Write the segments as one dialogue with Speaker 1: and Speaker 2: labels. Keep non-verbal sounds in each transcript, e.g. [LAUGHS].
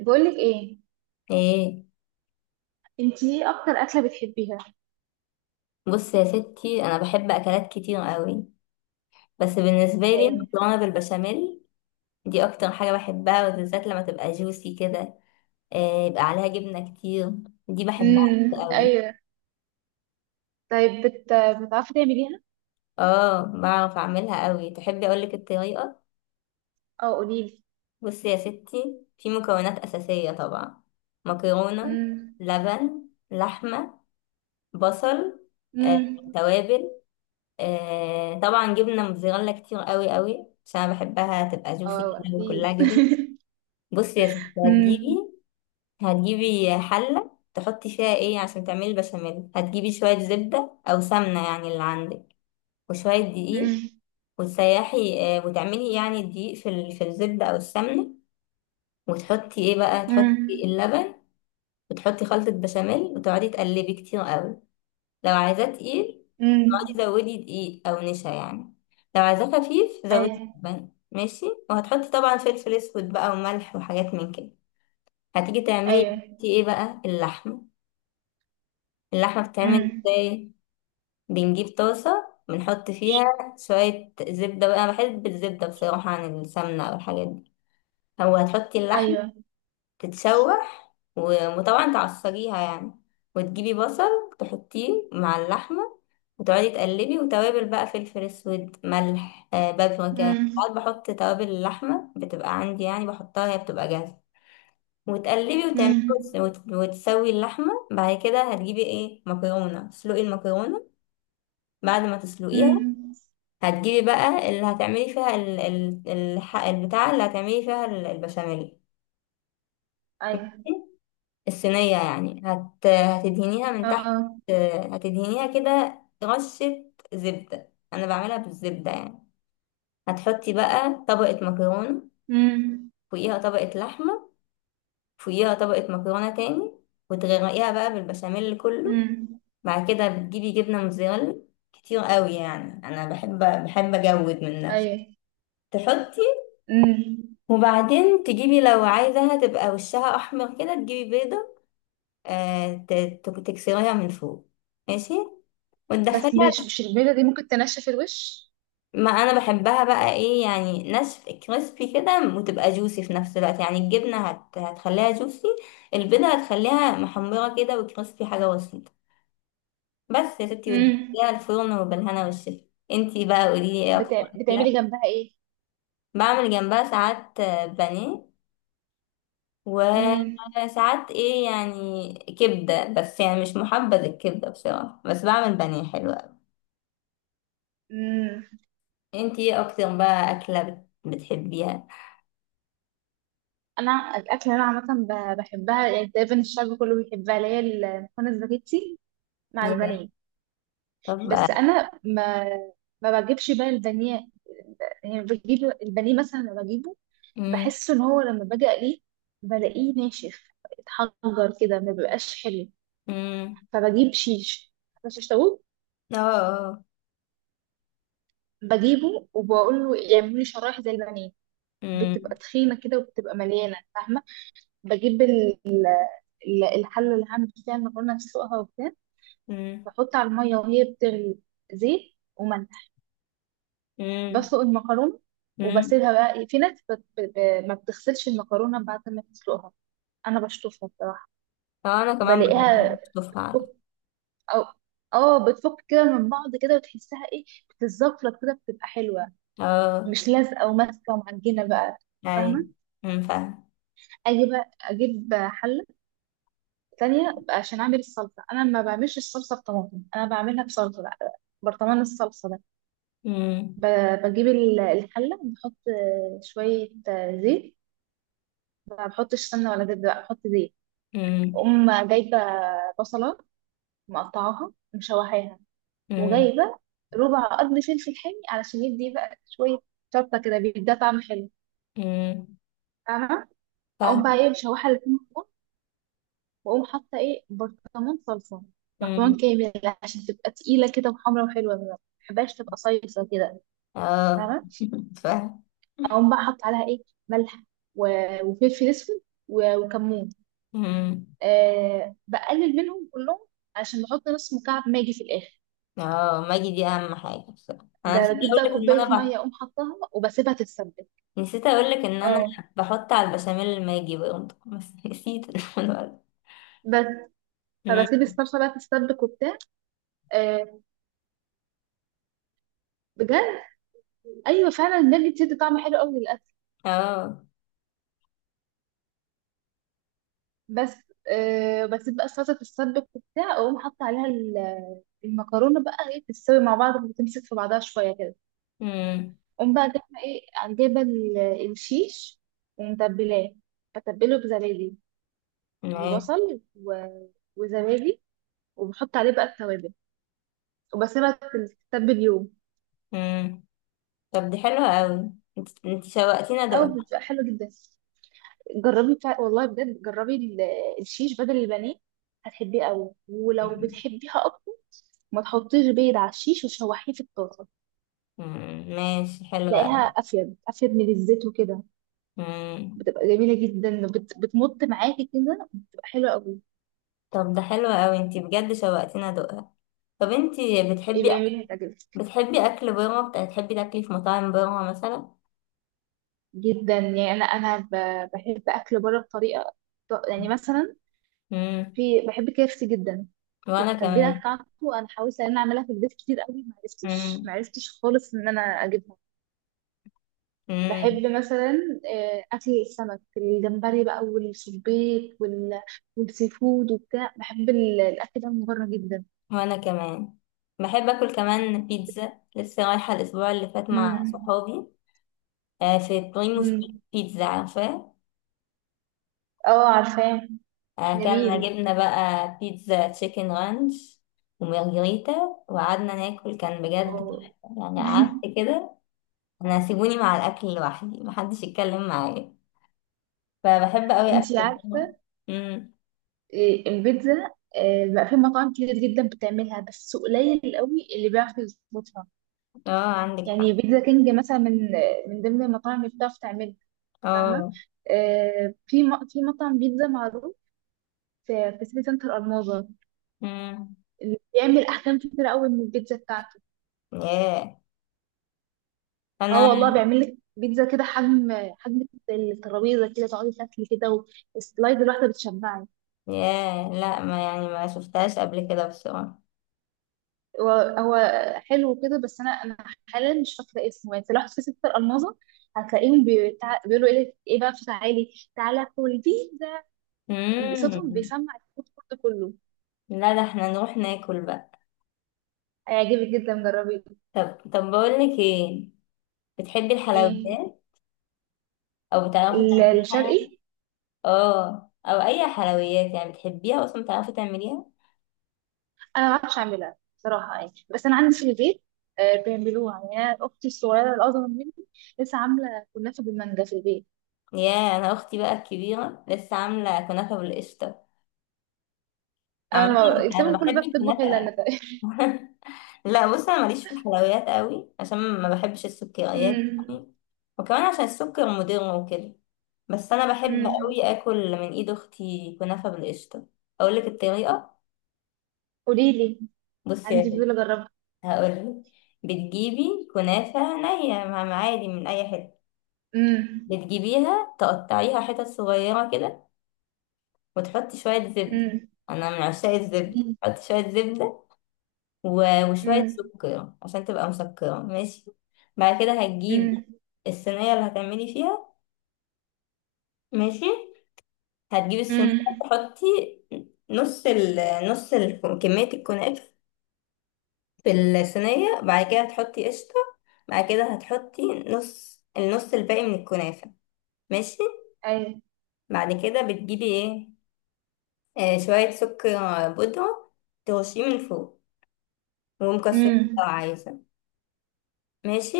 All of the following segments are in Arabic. Speaker 1: بقولك ايه؟
Speaker 2: ايه،
Speaker 1: انتي ايه اكتر اكله بتحبيها؟
Speaker 2: بص يا ستي، انا بحب اكلات كتير قوي. بس بالنسبه لي
Speaker 1: يعني.
Speaker 2: المكرونه بالبشاميل دي اكتر حاجه بحبها، وبالذات لما تبقى جوسي كده. إيه يبقى عليها جبنه كتير. دي بحبها
Speaker 1: امم،
Speaker 2: قوي.
Speaker 1: ايوه. طيب، بتعرفي تعمليها؟
Speaker 2: اه، بعرف اعملها قوي. تحبي اقولك الطريقه؟
Speaker 1: او قوليلي.
Speaker 2: بص يا ستي، في مكونات اساسيه طبعا: مكرونه،
Speaker 1: امم.
Speaker 2: لبن، لحمه، بصل،
Speaker 1: امم.
Speaker 2: توابل، طبعا جبنه موتزاريلا كتير قوي قوي عشان انا بحبها تبقى جوسي
Speaker 1: اه،
Speaker 2: كده
Speaker 1: قوليلي.
Speaker 2: وكلها جبنه. بصي يا ستي،
Speaker 1: [LAUGHS] امم.
Speaker 2: هتجيبي حلة تحطي فيها ايه عشان تعملي البشاميل. هتجيبي شوية زبدة أو سمنة، يعني اللي عندك، وشوية دقيق،
Speaker 1: امم.
Speaker 2: وتسيحي، وتعملي يعني الدقيق في الزبدة أو السمنة. وتحطي ايه بقى؟ تحطي
Speaker 1: امم.
Speaker 2: اللبن، وتحطي خلطة بشاميل، وتقعدي تقلبي كتير قوي. لو عايزاه تقيل،
Speaker 1: امم.
Speaker 2: تقعدي زودي دقيق أو نشا يعني. لو عايزاه خفيف،
Speaker 1: [LAUGHS]
Speaker 2: زودي
Speaker 1: ايوه.
Speaker 2: لبن. ماشي. وهتحطي طبعا فلفل أسود بقى وملح وحاجات من كده. هتيجي تعملي
Speaker 1: ايوه.
Speaker 2: انتي ايه بقى؟ اللحمة. اللحمة بتتعمل
Speaker 1: امم.
Speaker 2: ازاي؟ بنجيب طاسة، بنحط فيها شوية زبدة بقى، أنا بحب الزبدة بصراحة عن السمنة أو الحاجات دي. هو هتحطي اللحم
Speaker 1: ايوه.
Speaker 2: تتشوح وطبعا تعصريها يعني. وتجيبي بصل تحطيه مع اللحمة، وتقعدي تقلبي. وتوابل بقى، فلفل اسود، ملح، آه بابريكا.
Speaker 1: امم.
Speaker 2: ساعات بحط توابل اللحمة بتبقى عندي يعني، بحطها هي بتبقى جاهزة، وتقلبي وتعملي
Speaker 1: امم.
Speaker 2: وتسوي اللحمة. بعد كده هتجيبي ايه؟ مكرونة. تسلقي المكرونة. بعد ما تسلقيها،
Speaker 1: امم.
Speaker 2: هتجيبي بقى اللي هتعملي فيها البتاع، اللي هتعملي فيها البشاميل،
Speaker 1: ايوه.
Speaker 2: الصينية يعني. هتدهنيها من تحت،
Speaker 1: اه.
Speaker 2: هتدهنيها كده رشة زبدة، أنا بعملها بالزبدة يعني. هتحطي بقى طبقة مكرونة،
Speaker 1: امم.
Speaker 2: فوقيها طبقة لحمة، فوقيها طبقة مكرونة تاني، وتغرقيها بقى بالبشاميل كله.
Speaker 1: امم.
Speaker 2: بعد كده بتجيبي جبنة موتزاريلا كتير قوي، يعني انا بحب بحب اجود من نفسي.
Speaker 1: ايوه.
Speaker 2: تحطي،
Speaker 1: امم.
Speaker 2: وبعدين تجيبي، لو عايزاها تبقى وشها احمر كده، تجيبي بيضة، آه ت- تكسريها من فوق. ماشي.
Speaker 1: بس، مش
Speaker 2: وتدخليها.
Speaker 1: مش البيضه دي ممكن تنشف الوش؟
Speaker 2: ما انا بحبها بقى، ايه يعني، ناشف كريسبي كده، وتبقى جوسي في نفس الوقت. يعني الجبنة هتخليها جوسي، البيضة هتخليها محمرة كده وكريسبي. حاجة بسيطة بس يا ستي،
Speaker 1: امم.
Speaker 2: وتدخليها الفرن وبالهنا والشفا. انتي بقى قوليلي ايه اكتر.
Speaker 1: بتعملي جنبها؟
Speaker 2: بعمل جنبها ساعات بانيه،
Speaker 1: ايه.
Speaker 2: وساعات ايه يعني كبدة، بس يعني مش محبذ الكبدة بصراحة، بس بعمل بانيه حلو أوي.
Speaker 1: مم.
Speaker 2: انتي ايه اكتر بقى أكلة بتحبيها؟
Speaker 1: انا الاكل اللي انا عامه بحبها، يعني تقريبا الشعب كله بيحبها، اللي هي المكرونه سباجيتي مع
Speaker 2: ياه.
Speaker 1: البانيه.
Speaker 2: طب بقى.
Speaker 1: بس انا ما بجيبش بقى البانيه، يعني بجيب البانيه مثلا لما بجيبه،
Speaker 2: مم.
Speaker 1: بحس ان هو لما باجي اقليه بلاقيه ناشف، اتحجر كده ما بيبقاش حلو.
Speaker 2: مم.
Speaker 1: فبجيب شيش طاووق،
Speaker 2: اه. آه.
Speaker 1: بجيبه وبقول له يعملوا لي شرايح زي البانيه،
Speaker 2: مم.
Speaker 1: بتبقى تخينه كده وبتبقى مليانه، فاهمه؟ بجيب الحلة اللي هعمل فيها المكرونة، أسلقها وبتاع،
Speaker 2: مم.
Speaker 1: بحط على المية وهي بتغلي زيت وملح،
Speaker 2: مم.
Speaker 1: بسلق المكرونة،
Speaker 2: مم.
Speaker 1: وبسيبها بقى إيه، في ناس ما بتغسلش المكرونة بعد ما تسلقها. أنا بشطفها بصراحة،
Speaker 2: اه، انا كمان برضه
Speaker 1: بلاقيها
Speaker 2: بحب اشوفها على.
Speaker 1: بتفك، أو اه بتفك كده من بعض كده، وتحسها ايه، بتتزفرط كده، بتبقى حلوة،
Speaker 2: اه.
Speaker 1: مش لازقة وماسكة ومعجنة بقى،
Speaker 2: اي.
Speaker 1: فاهمة؟
Speaker 2: مم، فاهم.
Speaker 1: أجي بقى أجيب حلة ثانية عشان أعمل الصلصة، أنا ما بعملش الصلصة بطماطم، أنا بعملها بصلصة بقى، برطمان الصلصة ده.
Speaker 2: مم.
Speaker 1: بجيب الحلة، بحط شوية زيت، ما بحطش سمنة ولا زيت، بقى بحط زيت.
Speaker 2: مم.
Speaker 1: أقوم جايبة بصلة، مقطعاها، مشوحاها،
Speaker 2: مم.
Speaker 1: وجايبة ربع قد فلفل حامي علشان يدي بقى شوية شطة كده، بيديها طعم حلو،
Speaker 2: مم،
Speaker 1: فاهمة؟ أقوم بقى
Speaker 2: فاهم.
Speaker 1: إيه، مشوحة الاتنين، واقوم حاطه ايه، برطمان صلصه،
Speaker 2: مم.
Speaker 1: برطمان كامل، عشان تبقى تقيله كده وحمرا وحلوه، ما بحبهاش تبقى صيصه كده،
Speaker 2: اه،
Speaker 1: فاهمه؟
Speaker 2: [LAUGHS] فاهم.
Speaker 1: اقوم بقى حاطه عليها ايه، ملح، و- وفلفل اسود، و- وكمون.
Speaker 2: مم.
Speaker 1: أه، بقلل منهم كلهم عشان بحط نص مكعب ماجي في الاخر.
Speaker 2: اه، ماجي دي اهم حاجة بصراحة، انا نسيت
Speaker 1: بجيب بقى
Speaker 2: اقولك ان انا
Speaker 1: كوبايه ميه، اقوم حطاها وبسيبها تتسبك.
Speaker 2: نسيت اقولك ان انا
Speaker 1: اه.
Speaker 2: بحط على البشاميل الماجي برضه، [LAUGHS] بس نسيت. الولد.
Speaker 1: بس. فبسيب الصلصه بقى تتسبك وبتاع. أه، بجد، ايوه فعلا الماجي بتدي طعم حلو قوي.
Speaker 2: اه.
Speaker 1: بس. آه، بس بقى فتره السبك وبتاع، اقوم حاطه عليها المكرونه بقى ايه، تستوي مع بعض وتمسك في بعضها شويه كده.
Speaker 2: مم.
Speaker 1: اقوم بقى جايبه ايه، جايبه الشيش ومتبلاه، بتبله بزبادي،
Speaker 2: ماشي.
Speaker 1: ببصل وزبادي، وبحط عليه بقى التوابل، وبسيبها تتبل يوم.
Speaker 2: مم. طب دي حلوة اوي، انت شوقتيني
Speaker 1: او
Speaker 2: ادوقها.
Speaker 1: بتبقى حلوه جدا، جربي والله بجد، جربي الشيش بدل البانيه، هتحبيه قوي. ولو
Speaker 2: مم.
Speaker 1: بتحبيها اكتر، ما تحطيش بيض على الشيش وتشوحيه في الطاسه،
Speaker 2: مم. ماشي، حلوة
Speaker 1: هتلاقيها
Speaker 2: اوي.
Speaker 1: افيد افيد من الزيت وكده،
Speaker 2: مم.
Speaker 1: بتبقى جميله جدا، بتمط معاكي كده، بتبقى حلوه قوي.
Speaker 2: طب ده حلو اوي، انت بجد شوقتيني ادوقها. طب انت
Speaker 1: ايه
Speaker 2: بتحبي أك...
Speaker 1: جميله، هتعجبك
Speaker 2: بتحبي اكل بره؟ بتحبي تاكلي في مطاعم بره مثلا؟
Speaker 1: جدا. يعني انا بحب اكل بره بطريقه، يعني مثلا،
Speaker 2: مم.
Speaker 1: في بحب كيفسي جدا،
Speaker 2: وانا
Speaker 1: التتبيله
Speaker 2: كمان.
Speaker 1: بتاعته انا حاولت ان انا اعملها في البيت كتير قوي، ما عرفتش
Speaker 2: مم.
Speaker 1: ما عرفتش خالص ان انا اجيبها.
Speaker 2: مم.
Speaker 1: بحب مثلا اكل السمك، الجمبري بقى، والسبيط، والسي فود وبتاع، بحب الاكل ده من بره جدا.
Speaker 2: وانا كمان بحب اكل. كمان بيتزا، لسه رايحه الاسبوع اللي فات مع صحابي في بريموس.
Speaker 1: امم.
Speaker 2: بيتزا، عارفاه.
Speaker 1: اه، عارفاه.
Speaker 2: اكلنا،
Speaker 1: جميل.
Speaker 2: جبنا بقى بيتزا تشيكن رانش ومارجريتا، وقعدنا ناكل. كان بجد
Speaker 1: اه.
Speaker 2: تحفة. يعني
Speaker 1: [LAUGHS]
Speaker 2: قعدت كده انا، سيبوني مع الاكل لوحدي، محدش يتكلم معايا. فبحب قوي
Speaker 1: انتي
Speaker 2: اكل بره.
Speaker 1: عارفة؟
Speaker 2: امم.
Speaker 1: البيتزا بقى في مطاعم كتير جدا بتعملها، بس قليل قوي اللي بيعرف يظبطها.
Speaker 2: اه، عندك
Speaker 1: يعني
Speaker 2: حق.
Speaker 1: بيتزا كينج مثلا، من ضمن المطاعم اللي بتعرف تعملها، فاهمة؟
Speaker 2: اه.
Speaker 1: في في مطعم بيتزا معروف في سيتي سنتر الماظة،
Speaker 2: امم.
Speaker 1: اللي بيعمل أحجام كتير قوي من البيتزا بتاعته.
Speaker 2: ياه.
Speaker 1: اه
Speaker 2: انا
Speaker 1: والله، بيعمل لك بيتزا كده حجم، حجم الترابيزة كده، تقعدي تاكلي كده، والسلايد الواحدة بتشبعك.
Speaker 2: ياه، لا ما يعني ما شفتهاش قبل كده بصراحه.
Speaker 1: هو هو حلو كده، بس انا حاليا مش فاكره اسمه، يعني لو في ستة الماظه هتلاقيهم بيقولوا ايه ايه بقى، تعالي تعالى كل بيتزا، صوتهم
Speaker 2: امم.
Speaker 1: بيسمع الفود كورت كله.
Speaker 2: لا، ده احنا نروح ناكل بقى.
Speaker 1: هيعجبك جدا، جربي.
Speaker 2: طب. طب بقول لك ايه، بتحبي
Speaker 1: ايه،
Speaker 2: الحلويات؟ او بتعرفي تعملي حاجه؟
Speaker 1: الشرقي.
Speaker 2: اه، او اي حلويات يعني بتحبيها اصلا بتعرفي تعمليها؟
Speaker 1: انا ما بعرفش اعملها صراحه يعني، بس انا عندي في البيت بيعملوها، يعني انا اختي الصغيره الاصغر مني لسه عامله كنافه بالمانجا في البيت.
Speaker 2: يا، انا اختي بقى الكبيره لسه عامله كنافه بالقشطه عامه.
Speaker 1: انا
Speaker 2: انا
Speaker 1: الكلام كله
Speaker 2: بحب
Speaker 1: بقى بتطبخ الا انا،
Speaker 2: الكنافه.
Speaker 1: [LAUGHS] تقريبا.
Speaker 2: [LAUGHS] لا بص، انا ماليش في الحلويات قوي عشان ما بحبش السكريات
Speaker 1: امم.
Speaker 2: يعني، وكمان عشان السكر مضر وكده. بس انا بحب
Speaker 1: امم.
Speaker 2: قوي اكل من ايد اختي كنافه بالقشطه. اقول لك الطريقه؟
Speaker 1: قولي لي، عندي
Speaker 2: بصي،
Speaker 1: فضول اجربها.
Speaker 2: هقولك. بتجيبي كنافة نية عادي من أي حتة،
Speaker 1: امم.
Speaker 2: بتجيبيها تقطعيها حتت صغيرة كده، وتحطي شوية زبدة.
Speaker 1: امم.
Speaker 2: أنا من عشاق الزبدة، حطي شوية زبدة وشوية
Speaker 1: امم.
Speaker 2: سكر عشان تبقى مسكرة. ماشي. بعد كده هتجيبي
Speaker 1: امم.
Speaker 2: الصينية اللي هتعملي فيها. ماشي. هتجيبي الصينية،
Speaker 1: امم.
Speaker 2: تحطي نص ال نص ال كمية الكنافة في الصينية. بعد كده هتحطي قشطة. بعد كده هتحطي نص النص الباقي من الكنافة. ماشي.
Speaker 1: ايوه.
Speaker 2: بعد كده بتجيبي ايه؟ آه، شوية سكر بودرة ترشيه من فوق، ومكسرات لو
Speaker 1: امم.
Speaker 2: عايزة. ماشي.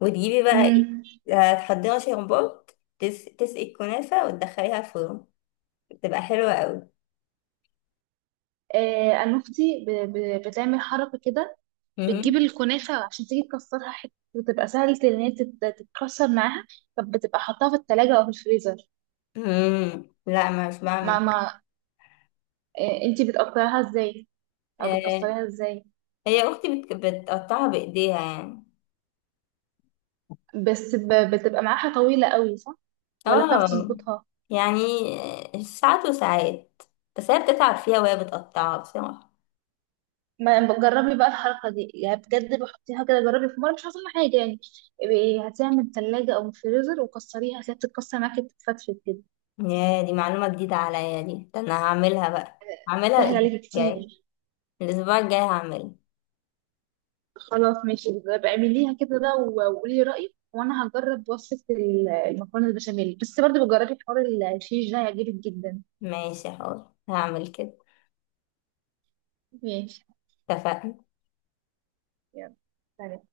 Speaker 2: وتجيبي بقى
Speaker 1: امم.
Speaker 2: ايه؟ هتحضري شربات، تسقي الكنافة وتدخليها الفرن. بتبقى حلوة قوي.
Speaker 1: آه، انا اختي بتعمل حركه كده، بتجيب
Speaker 2: مهم.
Speaker 1: الكنافه عشان تيجي تكسرها حته، وتبقى سهله ان هي تتكسر معاها. طب، بتبقى حطاها في التلاجة او في الفريزر؟
Speaker 2: مم. لا، ما مش
Speaker 1: ما
Speaker 2: بعمل.
Speaker 1: ما آه، انتي بتقطعيها ازاي؟ او
Speaker 2: آه.
Speaker 1: بتكسريها ازاي؟
Speaker 2: هي اختي بتقطعها بايديها يعني.
Speaker 1: بس، بتبقى معاها طويله قوي، صح؟ ولا بتعرف
Speaker 2: اه
Speaker 1: تظبطها؟
Speaker 2: يعني، ساعات وساعات. بس هي بتتعب فيها وهي بتقطعها بس.
Speaker 1: ما جربي بقى الحركة دي، يعني بجد بحطيها كده، جربي في مرة مش هتطلع حاجة يعني. هاتيها من التلاجة أو من الفريزر وكسريها، هتلاقيها بتتكسر معاكي، بتتفتفت كده.
Speaker 2: يا، دي معلومة جديدة عليا دي، ده انا هعملها بقى، هعملها
Speaker 1: سهل
Speaker 2: الاسبوع
Speaker 1: عليكي
Speaker 2: الجاي
Speaker 1: كتير.
Speaker 2: يعني. الاسبوع الجاي هعملها.
Speaker 1: خلاص، ماشي بقى، اعمليها كده بقى وقولي رأيك، وأنا هجرب وصفة المكرونة البشاميل، بس برضه بجربي حوار، الشيش ده هيعجبك جدا.
Speaker 2: ماشي، حاضر هعمل كده.
Speaker 1: ماشي.
Speaker 2: اتفقنا.
Speaker 1: يلا، سلام.